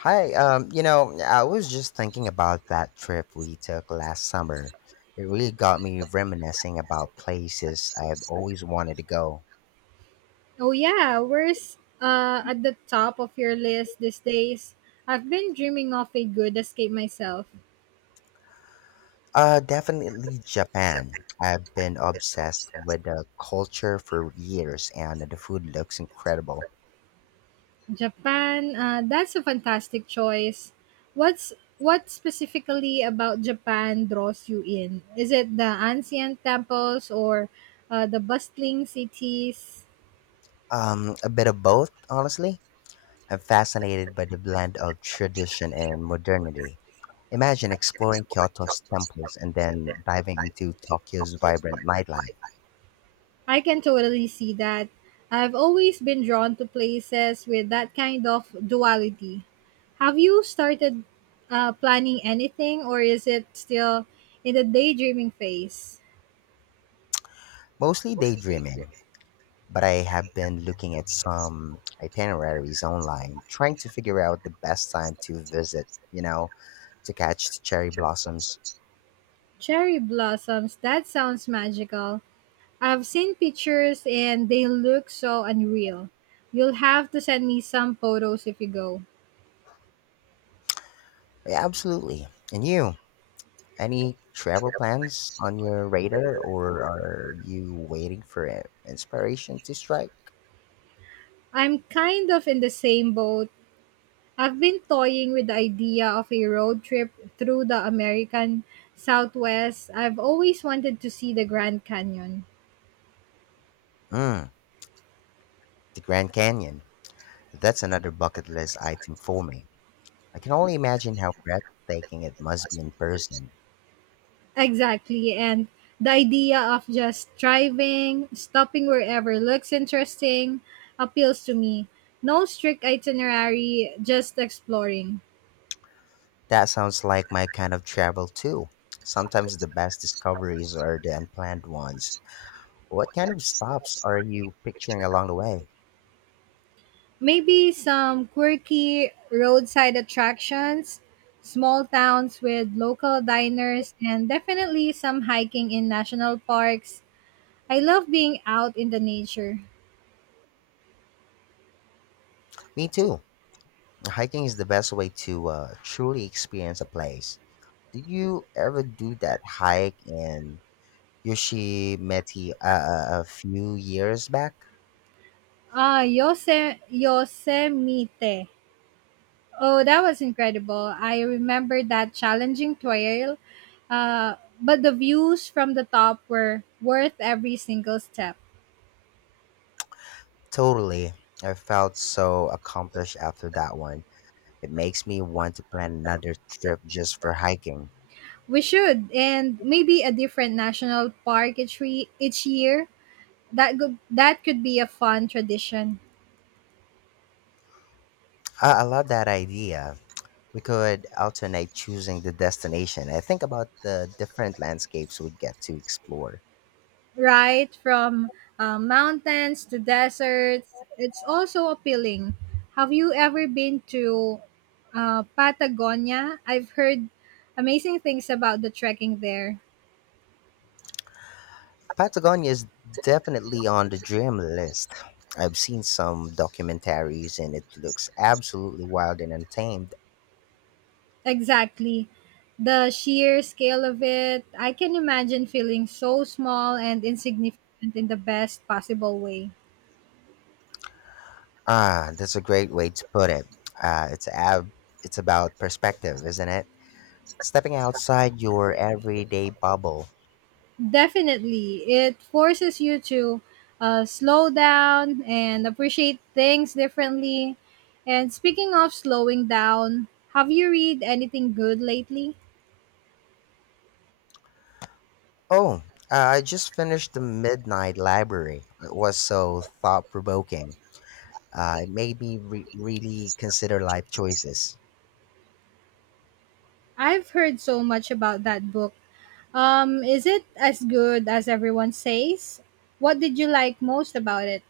Hi, I was just thinking about that trip we took last summer. It really got me reminiscing about places I've always wanted to go. Oh yeah, where's at the top of your list these days? I've been dreaming of a good escape myself. Definitely Japan. I've been obsessed with the culture for years, and the food looks incredible. Japan, that's a fantastic choice. What specifically about Japan draws you in? Is it the ancient temples or the bustling cities? A bit of both, honestly. I'm fascinated by the blend of tradition and modernity. Imagine exploring Kyoto's temples and then diving into Tokyo's vibrant nightlife. I can totally see that. I've always been drawn to places with that kind of duality. Have you started planning anything, or is it still in the daydreaming phase? Mostly daydreaming, but I have been looking at some itineraries online, trying to figure out the best time to visit, to catch the cherry blossoms. Cherry blossoms, that sounds magical. I've seen pictures and they look so unreal. You'll have to send me some photos if you go. Yeah, absolutely. And you? Any travel plans on your radar, or are you waiting for inspiration to strike? I'm kind of in the same boat. I've been toying with the idea of a road trip through the American Southwest. I've always wanted to see the Grand Canyon. Mm, the Grand Canyon. That's another bucket list item for me. I can only imagine how breathtaking it must be in person. Exactly. And the idea of just driving, stopping wherever looks interesting, appeals to me. No strict itinerary, just exploring. That sounds like my kind of travel too. Sometimes the best discoveries are the unplanned ones. What kind of stops are you picturing along the way? Maybe some quirky roadside attractions, small towns with local diners, and definitely some hiking in national parks. I love being out in the nature. Me too. Hiking is the best way to truly experience a place. Did you ever do that hike in Yoshimeti a few years back? Ah, Yosemite. Oh, that was incredible. I remember that challenging trail, uh, but the views from the top were worth every single step. Totally. I felt so accomplished after that one. It makes me want to plan another trip just for hiking. We should, and maybe a different national park each year. That could be a fun tradition. I love that idea. We could alternate choosing the destination and think about the different landscapes we would get to explore. Right? From mountains to deserts. It's also appealing. Have you ever been to Patagonia? I've heard amazing things about the trekking there. Patagonia is definitely on the dream list. I've seen some documentaries and it looks absolutely wild and untamed. Exactly. The sheer scale of it, I can imagine feeling so small and insignificant in the best possible way. Ah, that's a great way to put it. Uh, it's ab- it's about perspective, isn't it? Stepping outside your everyday bubble. Definitely. It forces you to slow down and appreciate things differently. And speaking of slowing down, have you read anything good lately? Oh, I just finished The Midnight Library. It was so thought provoking. It made me really consider life choices. I've heard so much about that book. Is it as good as everyone says? What did you like most about it?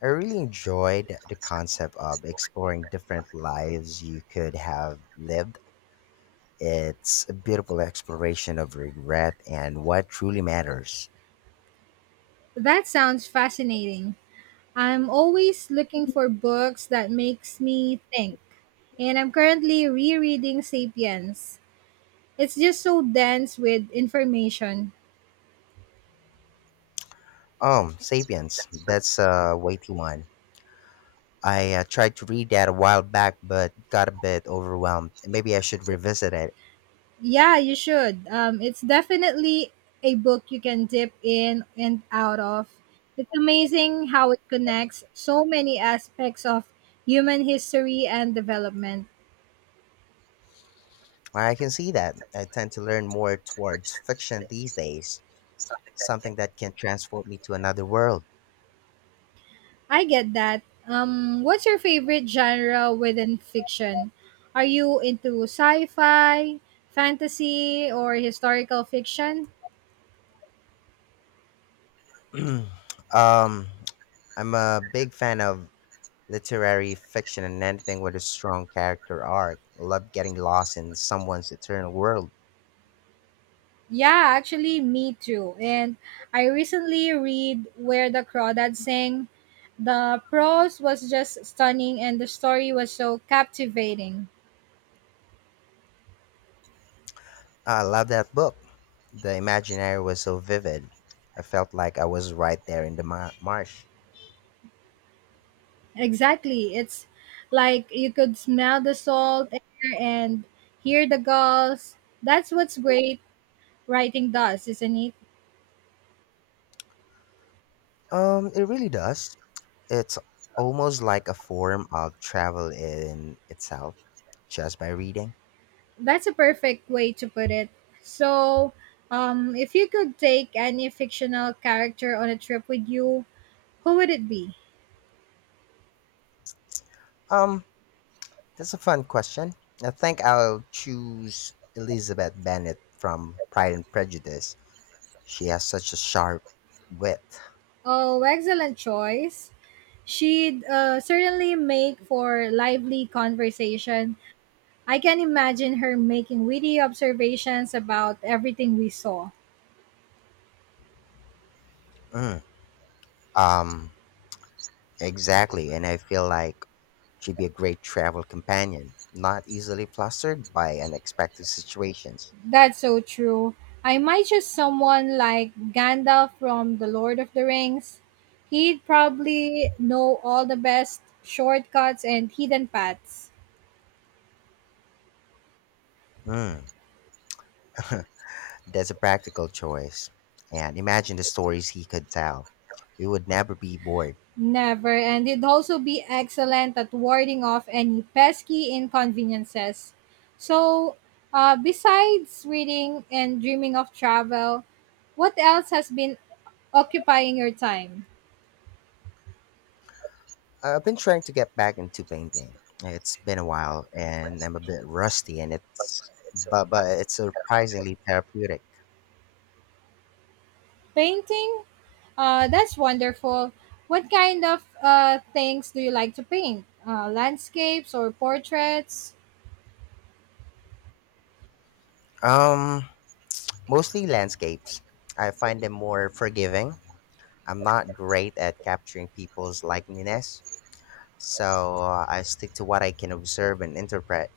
I really enjoyed the concept of exploring different lives you could have lived. It's a beautiful exploration of regret and what truly matters. That sounds fascinating. I'm always looking for books that makes me think. And I'm currently rereading Sapiens. It's just so dense with information. Sapiens, that's a weighty one. I tried to read that a while back, but got a bit overwhelmed. Maybe I should revisit it. Yeah, you should. It's definitely a book you can dip in and out of. It's amazing how it connects so many aspects of human history and development. I can see that. I tend to learn more towards fiction these days, something that can transport me to another world. I get that. What's your favorite genre within fiction? Are you into sci fi, fantasy, or historical fiction? um, I'm a big fan of literary fiction and anything with a strong character arc. Love getting lost in someone's eternal world. Yeah, actually, me too. And I recently read Where the Crawdads Sing. The prose was just stunning, and the story was so captivating. I love that book. The imaginary was so vivid. I felt like I was right there in the marsh. Exactly, it's like you could smell the salt air and hear the gulls. That's what's great writing does, isn't it? It really does. It's almost like a form of travel in itself, just by reading. That's a perfect way to put it. So, if you could take any fictional character on a trip with you, who would it be? Um, That's a fun question. I think I'll choose Elizabeth Bennet from Pride and Prejudice. She has such a sharp wit. Oh, excellent choice. She'd certainly make for lively conversation. I can imagine her making witty observations about everything we saw. Mm, Um, exactly, and I feel like she'd be a great travel companion, not easily flustered by unexpected situations. That's so true. I might just someone like Gandalf from The Lord of the Rings. He'd probably know all the best shortcuts and hidden paths. Mm. That's a practical choice. And imagine the stories he could tell. We would never be bored. Never, and it would also be excellent at warding off any pesky inconveniences. So, besides reading and dreaming of travel, what else has been occupying your time? I've been trying to get back into painting. It's been a while and I'm a bit rusty and it's but it's surprisingly therapeutic. Painting? That's wonderful. What kind of things do you like to paint? Landscapes or portraits? Um Mostly landscapes. I find them more forgiving. I'm not great at capturing people's likeliness, so I stick to what I can observe and interpret.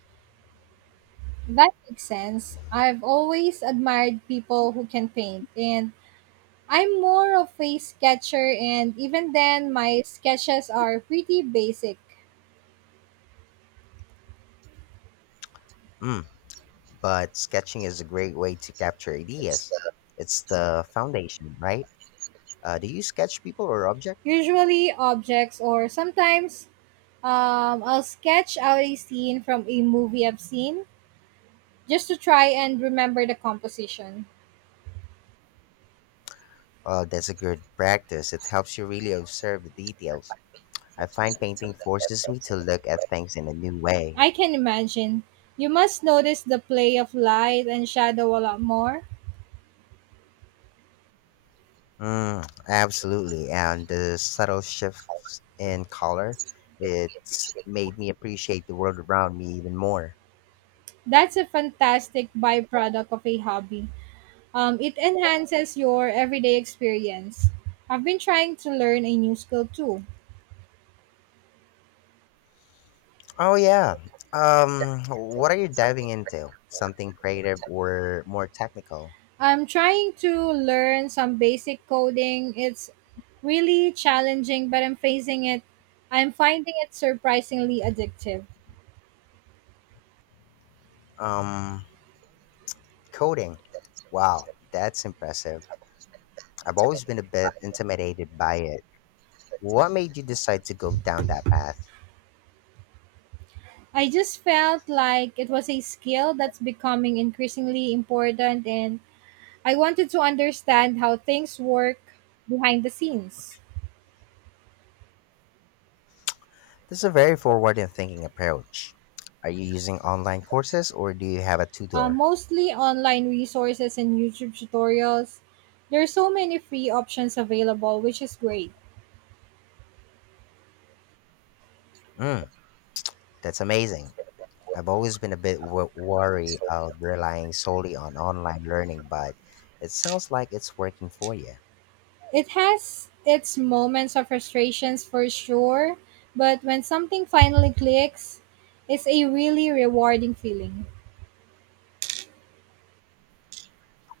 That makes sense. I've always admired people who can paint, and I'm more of a sketcher, and even then, my sketches are pretty basic. Mm, but sketching is a great way to capture ideas. It's the foundation, right? Do you sketch people or objects? Usually, objects, or sometimes I'll sketch out a scene from a movie I've seen just to try and remember the composition. Oh, that's a good practice. It helps you really observe the details. I find painting forces me to look at things in a new way. I can imagine. You must notice the play of light and shadow a lot more. Mm, absolutely. And the subtle shifts in color, it's made me appreciate the world around me even more. That's a fantastic byproduct of a hobby. It enhances your everyday experience. I've been trying to learn a new skill too. Oh, yeah. What are you diving into? Something creative or more technical? I'm trying to learn some basic coding. It's really challenging, but I'm facing it. I'm finding it surprisingly addictive. Um, Coding. Wow, that's impressive. I've always been a bit intimidated by it. What made you decide to go down that path? I just felt like it was a skill that's becoming increasingly important, and I wanted to understand how things work behind the scenes. That's a very forward and thinking approach. Are you using online courses or do you have a tutor? Mostly online resources and YouTube tutorials. There are so many free options available, which is great. Mm, that's amazing. I've always been a bit wary of relying solely on online learning, but it sounds like it's working for you. It has its moments of frustrations for sure, but when something finally clicks, it's a really rewarding feeling.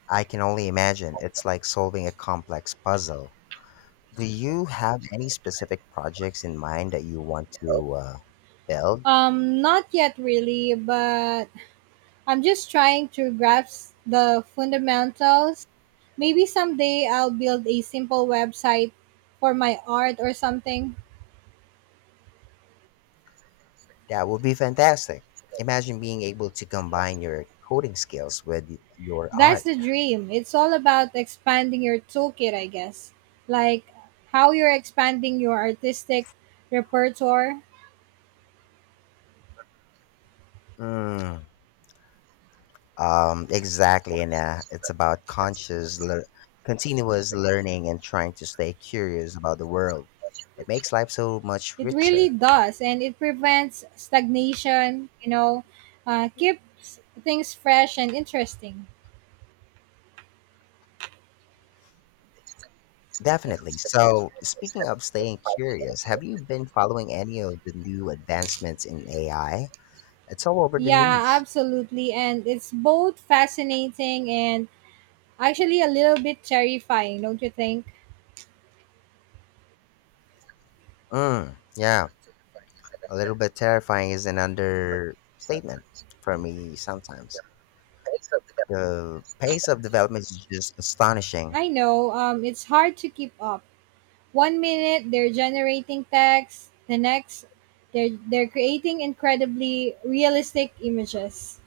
I can only imagine it's like solving a complex puzzle. Do you have any specific projects in mind that you want to build? Not yet really, but I'm just trying to grasp the fundamentals. Maybe someday I'll build a simple website for my art or something. That would be fantastic. Imagine being able to combine your coding skills with your That's art. the dream. It's all about expanding your toolkit, I guess. Like how you're expanding your artistic repertoire. Mm, exactly, and it's about conscious, lear continuous learning and trying to stay curious about the world. It makes life so much It really richer. does, and it prevents stagnation. You know, keeps things fresh and interesting. Definitely. So, speaking of staying curious, have you been following any of the new advancements in AI? It's all over the Yeah, news. absolutely, and it's both fascinating and actually a little bit terrifying, don't you think? Mm, yeah. A little bit terrifying is an understatement for me sometimes. The pace of development is just astonishing. I know, it's hard to keep up. One minute they're generating text, the next they're creating incredibly realistic images.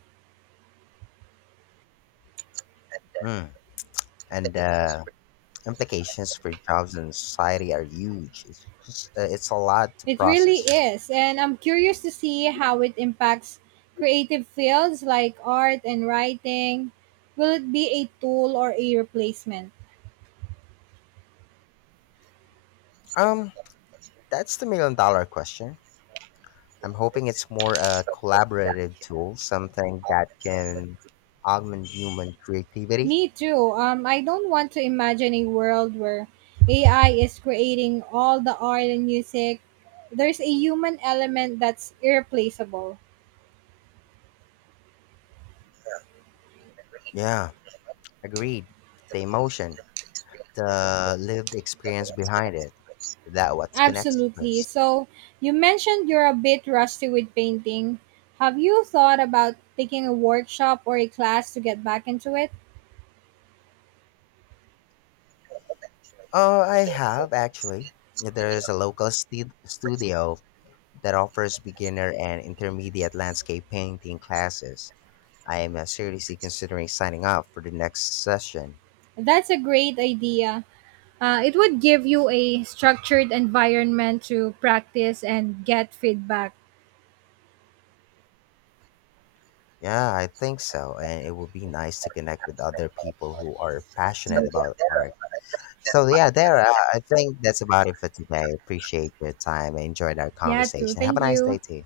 Mm. And the implications for jobs and society are huge. It's just, it's a lot to It really process. is, and I'm curious to see how it impacts creative fields like art and writing. Will it be a tool or a replacement? Um, that's the million-dollar question. I'm hoping it's more a collaborative tool, something that can augment human creativity. Me too. I don't want to imagine a world where AI is creating all the art and music. There's a human element that's irreplaceable. Yeah, agreed. The emotion. The lived experience behind it. That what connects Absolutely. us. So, you mentioned you're a bit rusty with painting. Have you thought about taking a workshop or a class to get back into it? Oh, I have actually. There is a local studio that offers beginner and intermediate landscape painting classes. I am seriously considering signing up for the next session. That's a great idea. It would give you a structured environment to practice and get feedback. Yeah, I think so. And it would be nice to connect with other people who are passionate about art. So, yeah, there, I think that's about it for today. Appreciate your time. I enjoyed our Yeah, too. conversation. Have a Thank nice you. day, too.